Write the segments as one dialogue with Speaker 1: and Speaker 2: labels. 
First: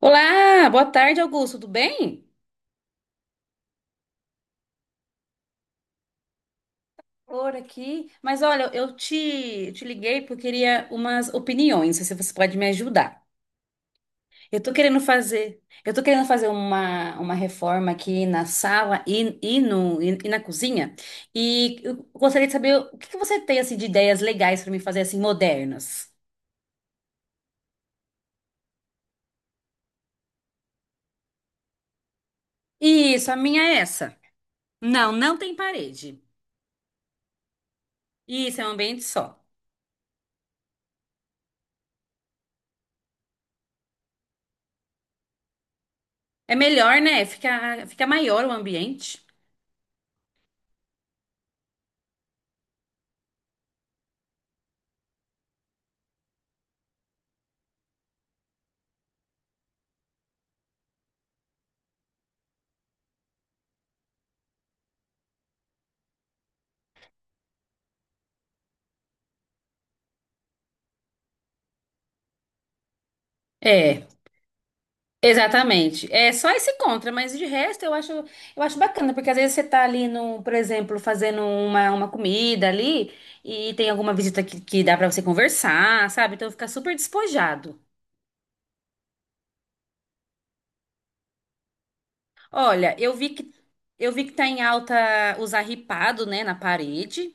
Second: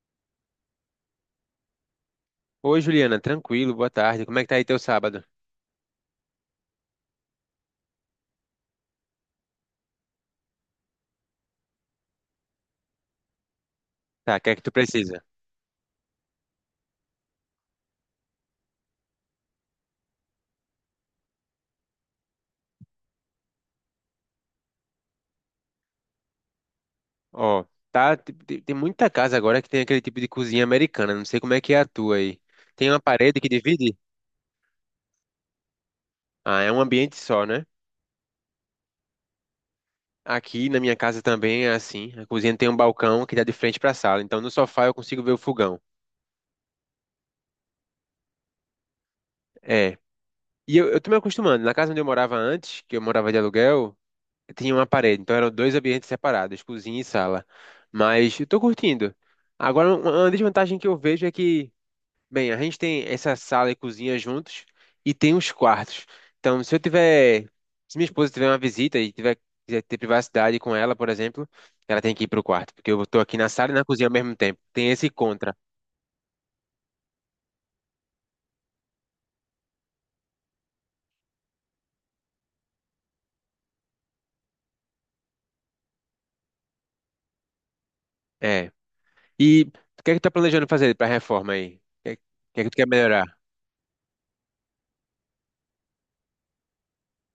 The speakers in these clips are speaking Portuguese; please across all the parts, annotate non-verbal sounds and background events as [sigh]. Speaker 1: Olá, boa tarde, Augusto, tudo bem?
Speaker 2: Oi, Juliana, tranquilo, boa tarde. Como é que tá aí teu sábado?
Speaker 1: Por aqui. Mas olha, eu te liguei porque eu queria umas opiniões, se você pode me ajudar.
Speaker 2: Tá, o que é que
Speaker 1: Eu
Speaker 2: tu
Speaker 1: tô querendo
Speaker 2: precisa?
Speaker 1: fazer, eu tô querendo fazer uma reforma aqui na sala e, no, e na cozinha. E eu gostaria de saber o que que você tem assim, de ideias legais para me fazer assim, modernas.
Speaker 2: Ó, tá, tem muita casa agora que tem aquele tipo de cozinha americana, não sei como é que é a tua aí. Tem uma
Speaker 1: Isso, a
Speaker 2: parede que
Speaker 1: minha é
Speaker 2: divide?
Speaker 1: essa. Não tem parede.
Speaker 2: Ah, é um ambiente só, né?
Speaker 1: Isso, é um ambiente só.
Speaker 2: Aqui na minha casa também é assim. A cozinha tem um balcão que dá de frente pra sala, então no sofá eu consigo ver o fogão.
Speaker 1: É melhor, né? Fica maior o ambiente.
Speaker 2: É. E eu tô me acostumando. Na casa onde eu morava antes, que eu morava de aluguel, tinha uma parede, então eram dois ambientes separados, cozinha e sala. Mas eu tô curtindo. Agora, uma desvantagem que eu vejo é que bem, a gente tem essa sala e cozinha juntos e tem os quartos. Então, se minha esposa tiver uma visita e tiver quiser ter privacidade com ela, por exemplo, ela tem que ir pro quarto, porque eu estou aqui na sala e na cozinha
Speaker 1: É.
Speaker 2: ao mesmo tempo. Tem esse contra.
Speaker 1: Exatamente. É só esse contra, mas de resto eu acho bacana, porque às vezes você tá ali no, por exemplo, fazendo uma comida ali e tem alguma visita que dá pra você conversar, sabe? Então fica super despojado.
Speaker 2: É. E o que é que tu tá planejando fazer para reforma aí? O que é que tu quer
Speaker 1: Olha, eu
Speaker 2: melhorar?
Speaker 1: vi que eu vi que tá em alta usar ripado, né, na parede.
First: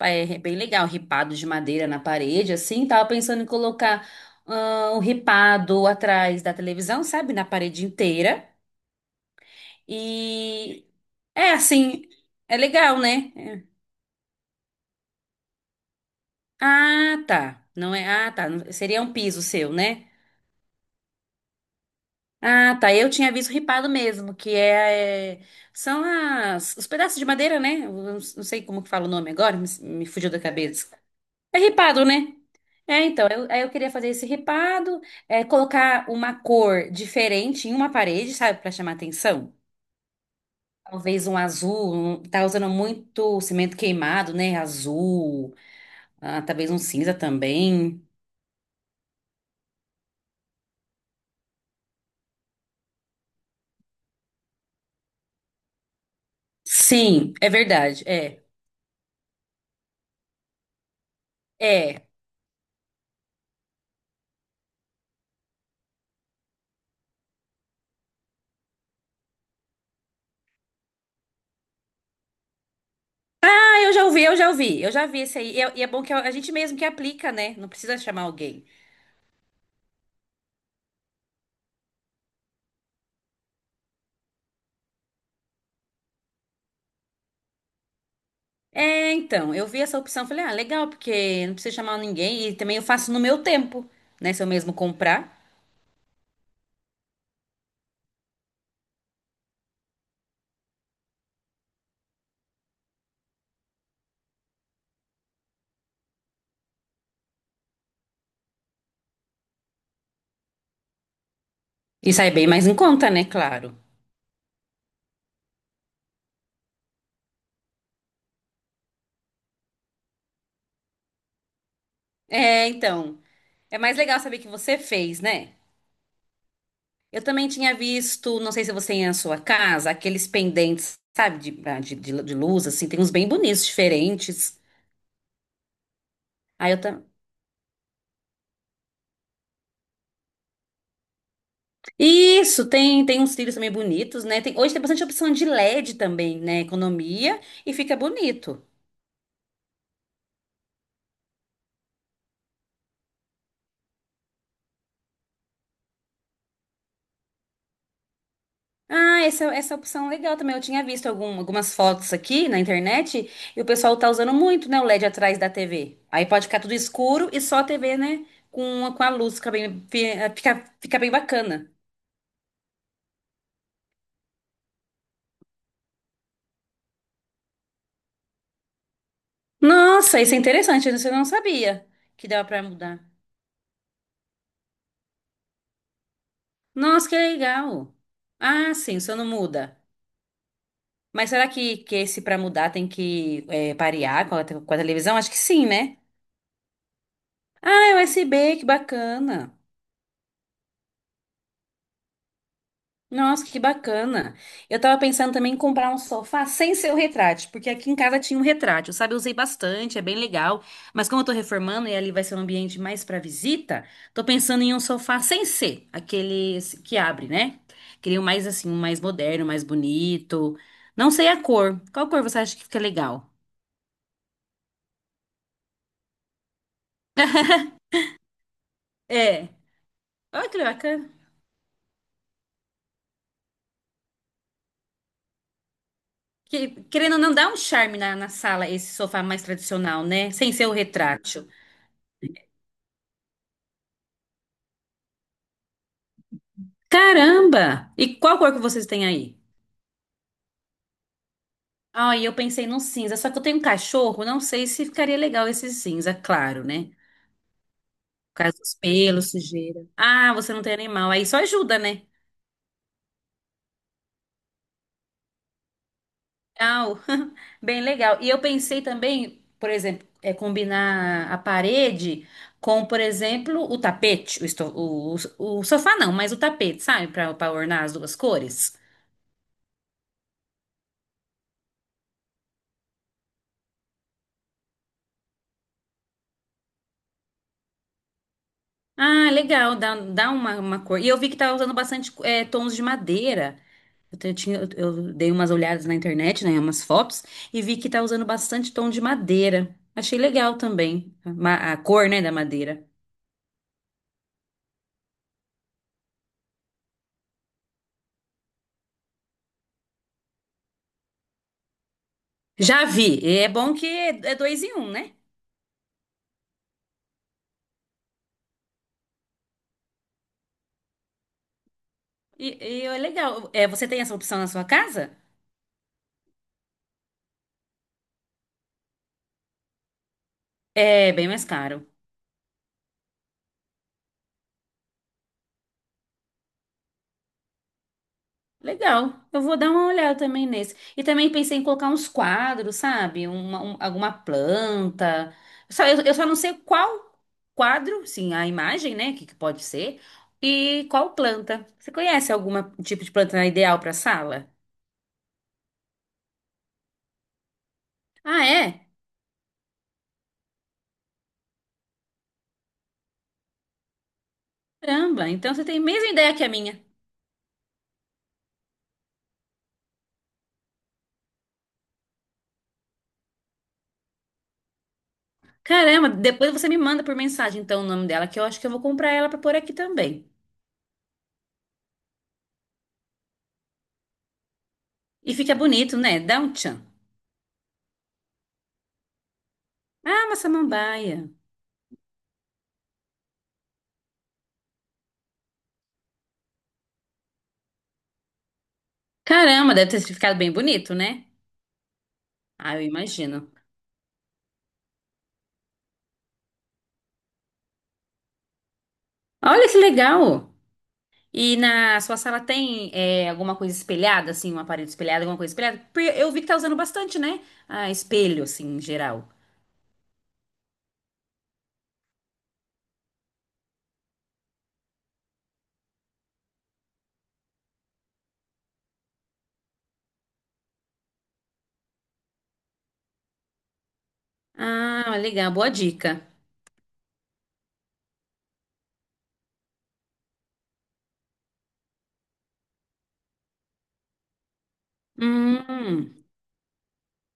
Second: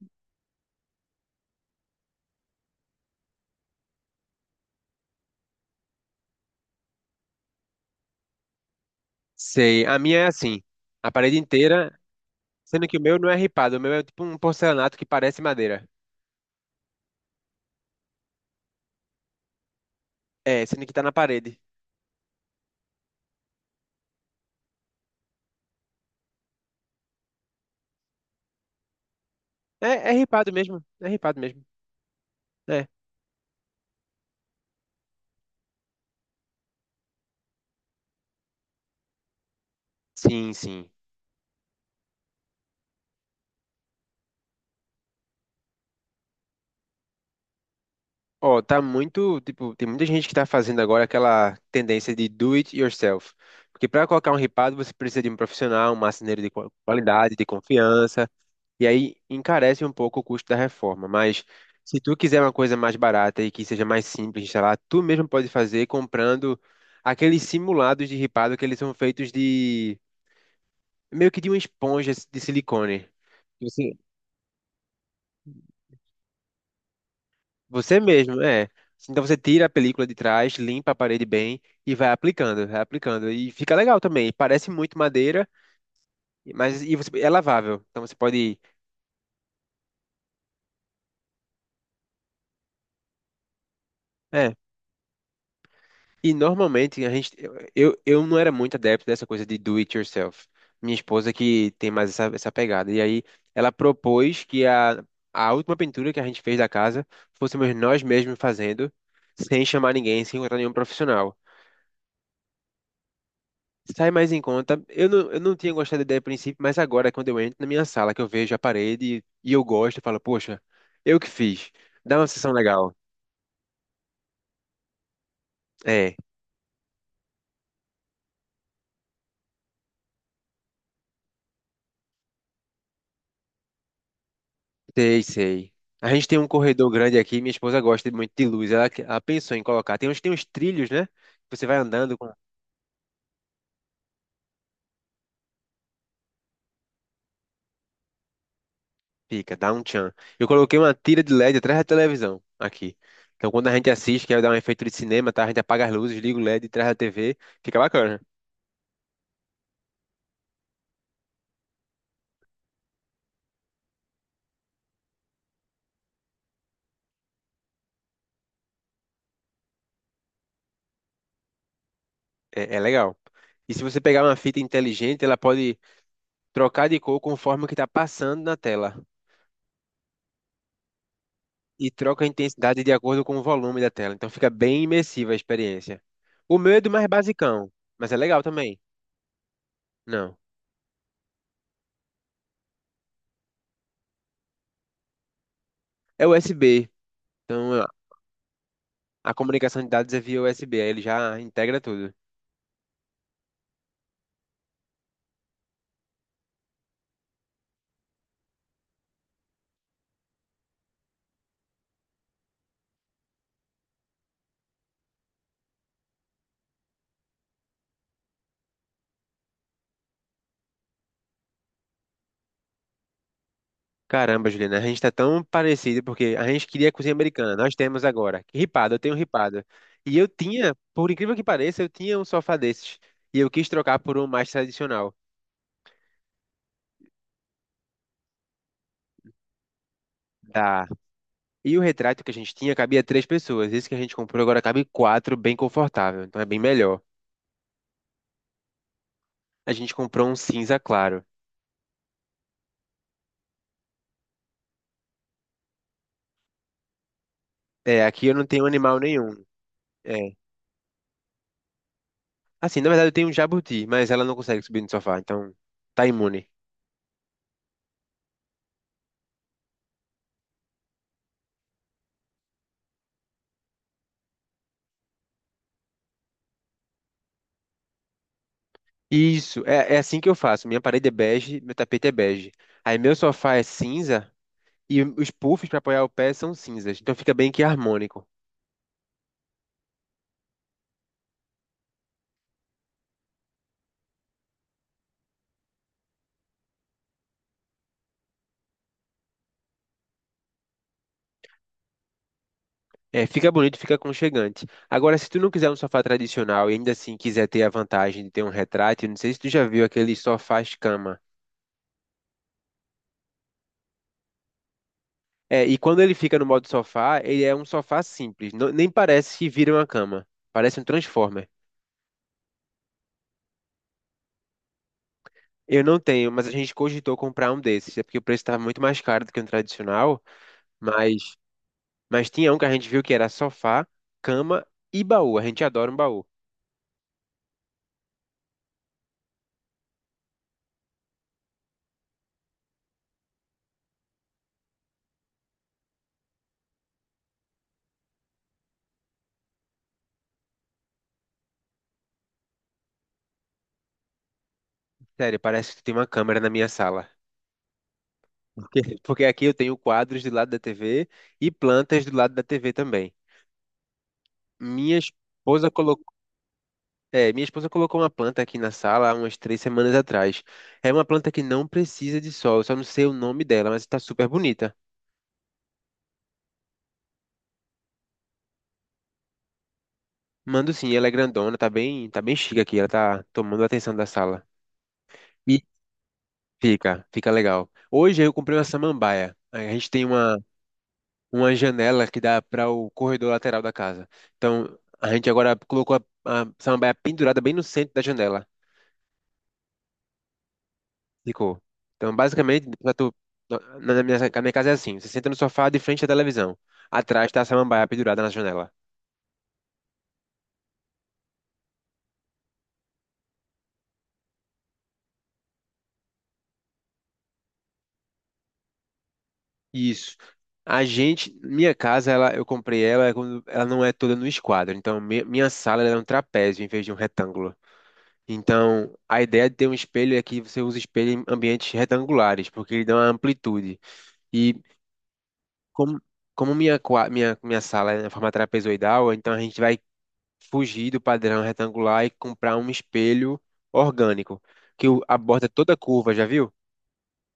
Speaker 1: É bem legal, ripado de madeira na parede, assim. Tava pensando em colocar o ripado atrás da televisão, sabe? Na parede inteira.
Speaker 2: Sei, a minha é assim,
Speaker 1: E
Speaker 2: a parede
Speaker 1: é
Speaker 2: inteira,
Speaker 1: assim, é
Speaker 2: sendo que
Speaker 1: legal,
Speaker 2: o meu não
Speaker 1: né?
Speaker 2: é ripado, o meu é tipo um porcelanato que parece madeira.
Speaker 1: Ah, tá. Não é? Ah, tá. Seria um piso seu, né?
Speaker 2: É, sendo que tá na parede.
Speaker 1: Ah, tá. Eu tinha visto ripado mesmo, são as os pedaços de madeira, né? Eu não sei como que fala o nome agora, me,
Speaker 2: É,
Speaker 1: me
Speaker 2: é
Speaker 1: fugiu da
Speaker 2: ripado mesmo,
Speaker 1: cabeça.
Speaker 2: é ripado
Speaker 1: É
Speaker 2: mesmo.
Speaker 1: ripado, né?
Speaker 2: É.
Speaker 1: É, então, aí eu queria fazer esse ripado, colocar uma cor diferente em uma parede, sabe, pra chamar atenção.
Speaker 2: Sim, sim.
Speaker 1: Talvez um azul, tá usando muito cimento queimado, né? Azul. Ah, talvez um cinza também.
Speaker 2: Ó, tá muito, tipo, tem muita gente que tá fazendo agora aquela tendência de do it yourself. Porque para colocar um ripado, você precisa de um profissional, um marceneiro de
Speaker 1: Sim,
Speaker 2: qualidade, de
Speaker 1: é verdade.
Speaker 2: confiança,
Speaker 1: É.
Speaker 2: e aí encarece um pouco o custo da reforma. Mas se
Speaker 1: É.
Speaker 2: tu quiser uma coisa mais barata e que seja mais simples de instalar, tu mesmo pode fazer comprando aqueles simulados de ripado que eles são feitos de meio que de uma esponja de silicone.
Speaker 1: Ah, eu já ouvi. Eu já vi esse aí. E é bom que é, a gente mesmo que aplica, né? Não precisa
Speaker 2: Você
Speaker 1: chamar
Speaker 2: mesmo,
Speaker 1: alguém.
Speaker 2: é. Então você tira a película de trás, limpa a parede bem e vai aplicando, vai aplicando. E fica legal também. Parece muito madeira, mas e você, é lavável. Então você pode.
Speaker 1: É, então, eu vi essa opção, falei, ah, legal, porque não precisa chamar ninguém e também eu faço no meu tempo, né? Se eu
Speaker 2: É.
Speaker 1: mesmo comprar.
Speaker 2: E normalmente a gente. Eu não era muito adepto dessa coisa de do it yourself. Minha esposa que tem mais essa pegada. E aí ela propôs que a última pintura que a gente fez da casa fôssemos nós mesmos fazendo, sem chamar ninguém, sem encontrar nenhum profissional.
Speaker 1: E sai bem mais em conta, né? Claro.
Speaker 2: Sai mais em conta. Eu não tinha gostado da ideia a princípio, mas agora, quando eu entro na minha sala, que eu vejo a parede e eu gosto, eu falo, poxa, eu que fiz. Dá uma sessão
Speaker 1: É,
Speaker 2: legal.
Speaker 1: então, é mais legal saber que você fez, né?
Speaker 2: É,
Speaker 1: Eu também tinha visto, não sei se você tem na sua casa, aqueles pendentes, sabe, de, ah, de luz, assim, tem uns bem bonitos, diferentes.
Speaker 2: sei, sei. A gente tem um
Speaker 1: Aí eu
Speaker 2: corredor
Speaker 1: também.
Speaker 2: grande aqui, minha esposa gosta muito de luz, ela pensou em colocar. Tem uns trilhos, né? Que você vai andando com.
Speaker 1: Isso, tem uns cílios também bonitos, né? Tem, hoje tem bastante opção de LED também, né? Economia e fica bonito.
Speaker 2: Fica, dá um tchan. Eu coloquei uma tira de LED atrás da televisão, aqui. Então, quando a gente assiste, quer dar um efeito de cinema, tá? A gente apaga as luzes, liga o LED atrás da TV, fica bacana.
Speaker 1: Ah, essa opção é legal também. Eu tinha visto algumas fotos aqui na internet e o pessoal tá usando muito, né? O LED atrás da TV. Aí pode ficar tudo escuro e só a TV, né? Com a luz, fica bem bacana.
Speaker 2: É legal. E se você pegar uma fita inteligente, ela pode trocar de cor conforme o que está passando na tela.
Speaker 1: Nossa, isso é interessante. Isso eu não sabia
Speaker 2: E troca
Speaker 1: que
Speaker 2: a
Speaker 1: dava pra
Speaker 2: intensidade de
Speaker 1: mudar.
Speaker 2: acordo com o volume da tela. Então fica bem imersiva a experiência. O meu é do mais
Speaker 1: Nossa, que
Speaker 2: basicão,
Speaker 1: legal.
Speaker 2: mas é legal
Speaker 1: Ah,
Speaker 2: também.
Speaker 1: sim, o não muda.
Speaker 2: Não.
Speaker 1: Mas será que esse para mudar tem que parear com com a televisão? Acho que sim, né?
Speaker 2: É USB.
Speaker 1: Ah,
Speaker 2: Então
Speaker 1: é USB que
Speaker 2: a
Speaker 1: bacana.
Speaker 2: comunicação de dados é via USB. Aí ele já integra tudo.
Speaker 1: Nossa, que bacana. Eu tava pensando também em comprar um sofá sem ser o retrátil, porque aqui em casa tinha um retrátil, sabe? Eu usei bastante, é bem legal. Mas como eu tô reformando e ali vai ser um ambiente mais para visita, tô pensando em um sofá sem ser, aquele que abre, né? Queria um mais assim, um mais moderno, mais bonito. Não sei a cor. Qual cor você acha que fica legal?
Speaker 2: Caramba, Juliana, a gente tá tão parecido porque a gente queria cozinha americana. Nós temos agora. Ripado, eu tenho
Speaker 1: É.
Speaker 2: ripado. E eu
Speaker 1: Olha que
Speaker 2: tinha,
Speaker 1: bacana.
Speaker 2: por incrível que pareça, eu tinha um sofá desses. E eu quis trocar por um mais tradicional.
Speaker 1: Que, querendo ou não, dá um charme na, na sala esse sofá mais tradicional, né? Sem ser o
Speaker 2: Dá.
Speaker 1: retrátil.
Speaker 2: E o retrato que a gente tinha cabia três pessoas. Esse que a gente comprou agora cabe quatro, bem confortável. Então é bem melhor.
Speaker 1: Caramba! E qual cor que vocês têm aí?
Speaker 2: A gente comprou um cinza claro.
Speaker 1: Ai, eu pensei num cinza, só que eu tenho um cachorro, não sei se ficaria legal esse cinza, claro, né?
Speaker 2: É, aqui eu
Speaker 1: Por
Speaker 2: não
Speaker 1: causa
Speaker 2: tenho
Speaker 1: dos
Speaker 2: animal
Speaker 1: pelos,
Speaker 2: nenhum.
Speaker 1: sujeira.
Speaker 2: É.
Speaker 1: Ah, você não tem animal, aí só ajuda, né?
Speaker 2: Assim, na verdade eu tenho um jabuti, mas ela não consegue subir no sofá, então tá imune.
Speaker 1: Ah, [laughs] bem legal. E eu pensei também, por exemplo, combinar a parede com, por exemplo, o tapete, o sofá não, mas o tapete, sabe? Para ornar as duas cores.
Speaker 2: Isso, é assim que eu faço. Minha parede é bege, meu tapete é bege. Aí meu sofá é cinza e os puffs para apoiar o pé são cinzas. Então fica bem que harmônico.
Speaker 1: Ah, legal, dá uma cor. E eu vi que tava usando bastante tons de madeira. Eu, te- eu tinha, eu dei umas olhadas na internet, né, umas fotos, e vi que tá usando bastante tom de madeira. Achei legal também, a cor, né, da madeira.
Speaker 2: É, fica bonito, fica aconchegante. Agora, se tu não quiser um sofá tradicional e ainda assim quiser ter a vantagem de ter um retrátil, não sei se tu já viu aquele sofá cama.
Speaker 1: Já vi, e é bom que é dois em um, né?
Speaker 2: É, e quando ele fica no modo sofá, ele é um sofá simples, nem parece que vira uma cama, parece um Transformer.
Speaker 1: E é legal. É, você tem essa opção na sua casa?
Speaker 2: Eu não tenho, mas a gente cogitou comprar um desses, é porque o preço estava muito mais caro do que um tradicional,
Speaker 1: É bem
Speaker 2: mas,
Speaker 1: mais caro.
Speaker 2: mas tinha um que a gente viu que era sofá, cama e baú. A gente adora um baú.
Speaker 1: Legal, eu vou dar uma olhada também nesse. E também pensei em colocar uns quadros, sabe? Alguma planta. Só, eu só não sei qual quadro, sim, a imagem, né? Que pode ser. E qual planta. Você conhece algum tipo de planta ideal para sala?
Speaker 2: Sério, parece que tem uma câmera na minha sala.
Speaker 1: Ah,
Speaker 2: Porque
Speaker 1: é?
Speaker 2: [laughs] porque aqui eu tenho quadros do lado da TV e plantas do lado da TV também. Minha
Speaker 1: Caramba, então você
Speaker 2: esposa
Speaker 1: tem a
Speaker 2: colocou,
Speaker 1: mesma ideia que a minha.
Speaker 2: minha esposa colocou uma planta aqui na sala há umas 3 semanas atrás. É uma planta que não precisa de sol, eu só não sei o nome dela, mas está super bonita.
Speaker 1: Caramba, depois você me manda por mensagem, então, o nome dela, que eu acho que eu vou comprar ela para pôr aqui também.
Speaker 2: Mando sim, ela é grandona, tá bem chique aqui, ela tá tomando a atenção da sala.
Speaker 1: E fica
Speaker 2: E
Speaker 1: bonito, né? Dá um tchan.
Speaker 2: fica legal. Hoje eu comprei uma samambaia. A gente tem
Speaker 1: Ah, uma
Speaker 2: uma
Speaker 1: samambaia.
Speaker 2: uma janela que dá para o corredor lateral da casa. Então, a gente agora colocou a samambaia pendurada bem no centro da janela.
Speaker 1: Caramba, deve ter ficado bem bonito, né?
Speaker 2: Ficou. Então, basicamente,
Speaker 1: Ah, eu
Speaker 2: pra tu-
Speaker 1: imagino.
Speaker 2: na na minha casa é assim: você senta no sofá de frente à televisão. Atrás está a samambaia pendurada na janela.
Speaker 1: Olha que legal! E na sua sala tem alguma coisa espelhada, assim, um aparelho espelhado, alguma coisa espelhada? Porque eu vi que tá usando bastante, né? Ah, espelho, assim, em geral.
Speaker 2: Isso. A gente, minha casa, ela, eu comprei ela quando ela não é toda no esquadro. Então, minha sala ela é um trapézio em vez de um retângulo. Então, a ideia de ter um espelho é que você usa espelho em ambientes retangulares, porque ele dá uma amplitude. E
Speaker 1: Ah, legal, boa
Speaker 2: Como,
Speaker 1: dica.
Speaker 2: como minha, qua- minha sala é na forma trapezoidal, então a gente vai fugir do padrão retangular e comprar um espelho orgânico, que a borda é toda curva,
Speaker 1: Hum,
Speaker 2: já viu?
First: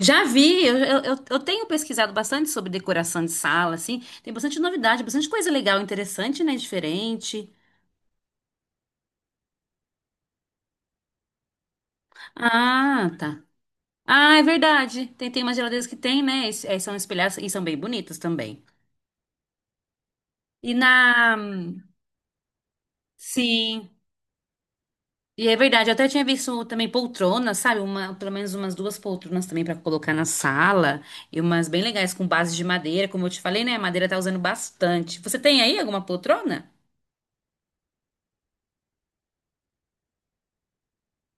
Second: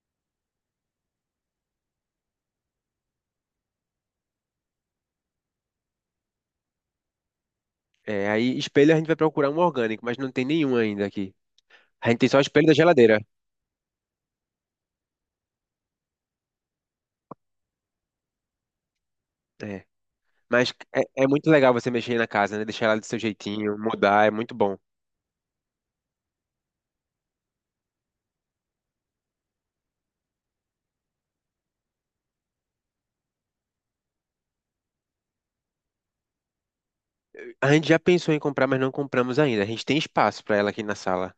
Speaker 1: já vi, eu tenho pesquisado bastante sobre decoração de sala, assim. Tem bastante novidade, bastante coisa legal, interessante, né? Diferente.
Speaker 2: É, aí espelho a gente vai procurar um orgânico, mas não tem nenhum ainda aqui. A gente tem só espelho da
Speaker 1: Ah,
Speaker 2: geladeira.
Speaker 1: tá. Ah, é verdade. Tem umas geladeiras que tem, né? E são espelhadas e são bem bonitas também.
Speaker 2: É. Mas
Speaker 1: E na.
Speaker 2: é muito legal você mexer na casa, né? Deixar ela do seu jeitinho,
Speaker 1: Sim.
Speaker 2: mudar, é muito bom.
Speaker 1: E é verdade, eu até tinha visto também poltronas, sabe? Uma, pelo menos umas duas poltronas também pra colocar na sala. E umas bem legais com base de madeira, como eu te falei, né? A madeira tá usando bastante. Você tem aí alguma poltrona?
Speaker 2: A gente já pensou em comprar, mas não compramos ainda. A gente tem espaço para ela aqui na sala.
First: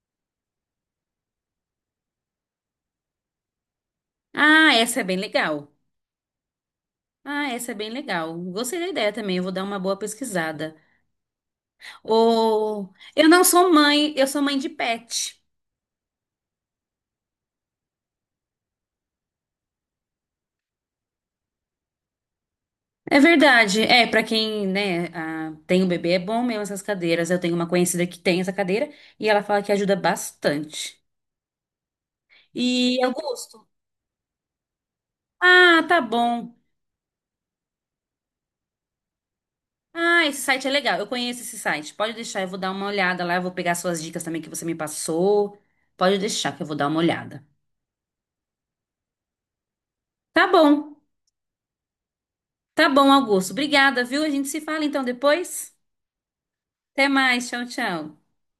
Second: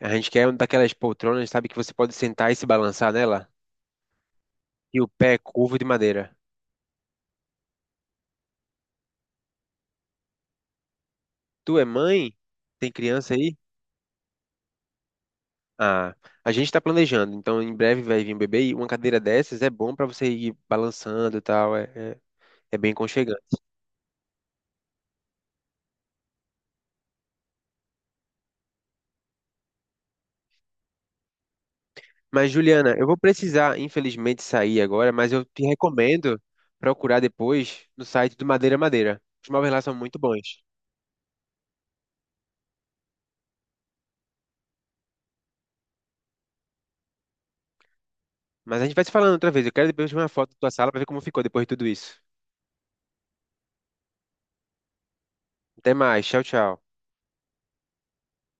Speaker 2: A gente quer uma daquelas poltronas, sabe, que você pode sentar e se balançar nela?
Speaker 1: Ah,
Speaker 2: E
Speaker 1: essa é
Speaker 2: o
Speaker 1: bem
Speaker 2: pé é
Speaker 1: legal.
Speaker 2: curvo de madeira.
Speaker 1: Ah, essa é bem legal. Gostei da ideia também, eu vou dar uma boa pesquisada.
Speaker 2: Tu é mãe? Tem
Speaker 1: Ou eu
Speaker 2: criança
Speaker 1: não
Speaker 2: aí?
Speaker 1: sou mãe, eu sou mãe de pet.
Speaker 2: Ah, a gente está planejando, então em breve vai vir um bebê e uma cadeira dessas é bom para você ir balançando e tal, é bem
Speaker 1: É
Speaker 2: aconchegante.
Speaker 1: verdade. É, pra quem, né, ah, tem um bebê é bom mesmo essas cadeiras. Eu tenho uma conhecida que tem essa cadeira e ela fala que ajuda bastante.
Speaker 2: Mas,
Speaker 1: E
Speaker 2: Juliana, eu vou
Speaker 1: Augusto,
Speaker 2: precisar, infelizmente, sair agora, mas eu te
Speaker 1: ah, tá
Speaker 2: recomendo
Speaker 1: bom.
Speaker 2: procurar depois no site do Madeira Madeira. Os móveis lá são muito
Speaker 1: Ah, esse
Speaker 2: bons.
Speaker 1: site é legal. Eu conheço esse site. Pode deixar, eu vou dar uma olhada lá. Eu vou pegar suas dicas também que você me passou. Pode deixar que eu vou dar uma olhada.
Speaker 2: Mas a gente vai se falando outra vez. Eu quero depois ver uma
Speaker 1: Tá
Speaker 2: foto da tua sala
Speaker 1: bom.
Speaker 2: para ver como ficou depois de tudo isso.
Speaker 1: Tá bom, Augusto. Obrigada, viu? A gente se fala então depois.
Speaker 2: Até mais, tchau, tchau.
Speaker 1: Até mais. Tchau, tchau.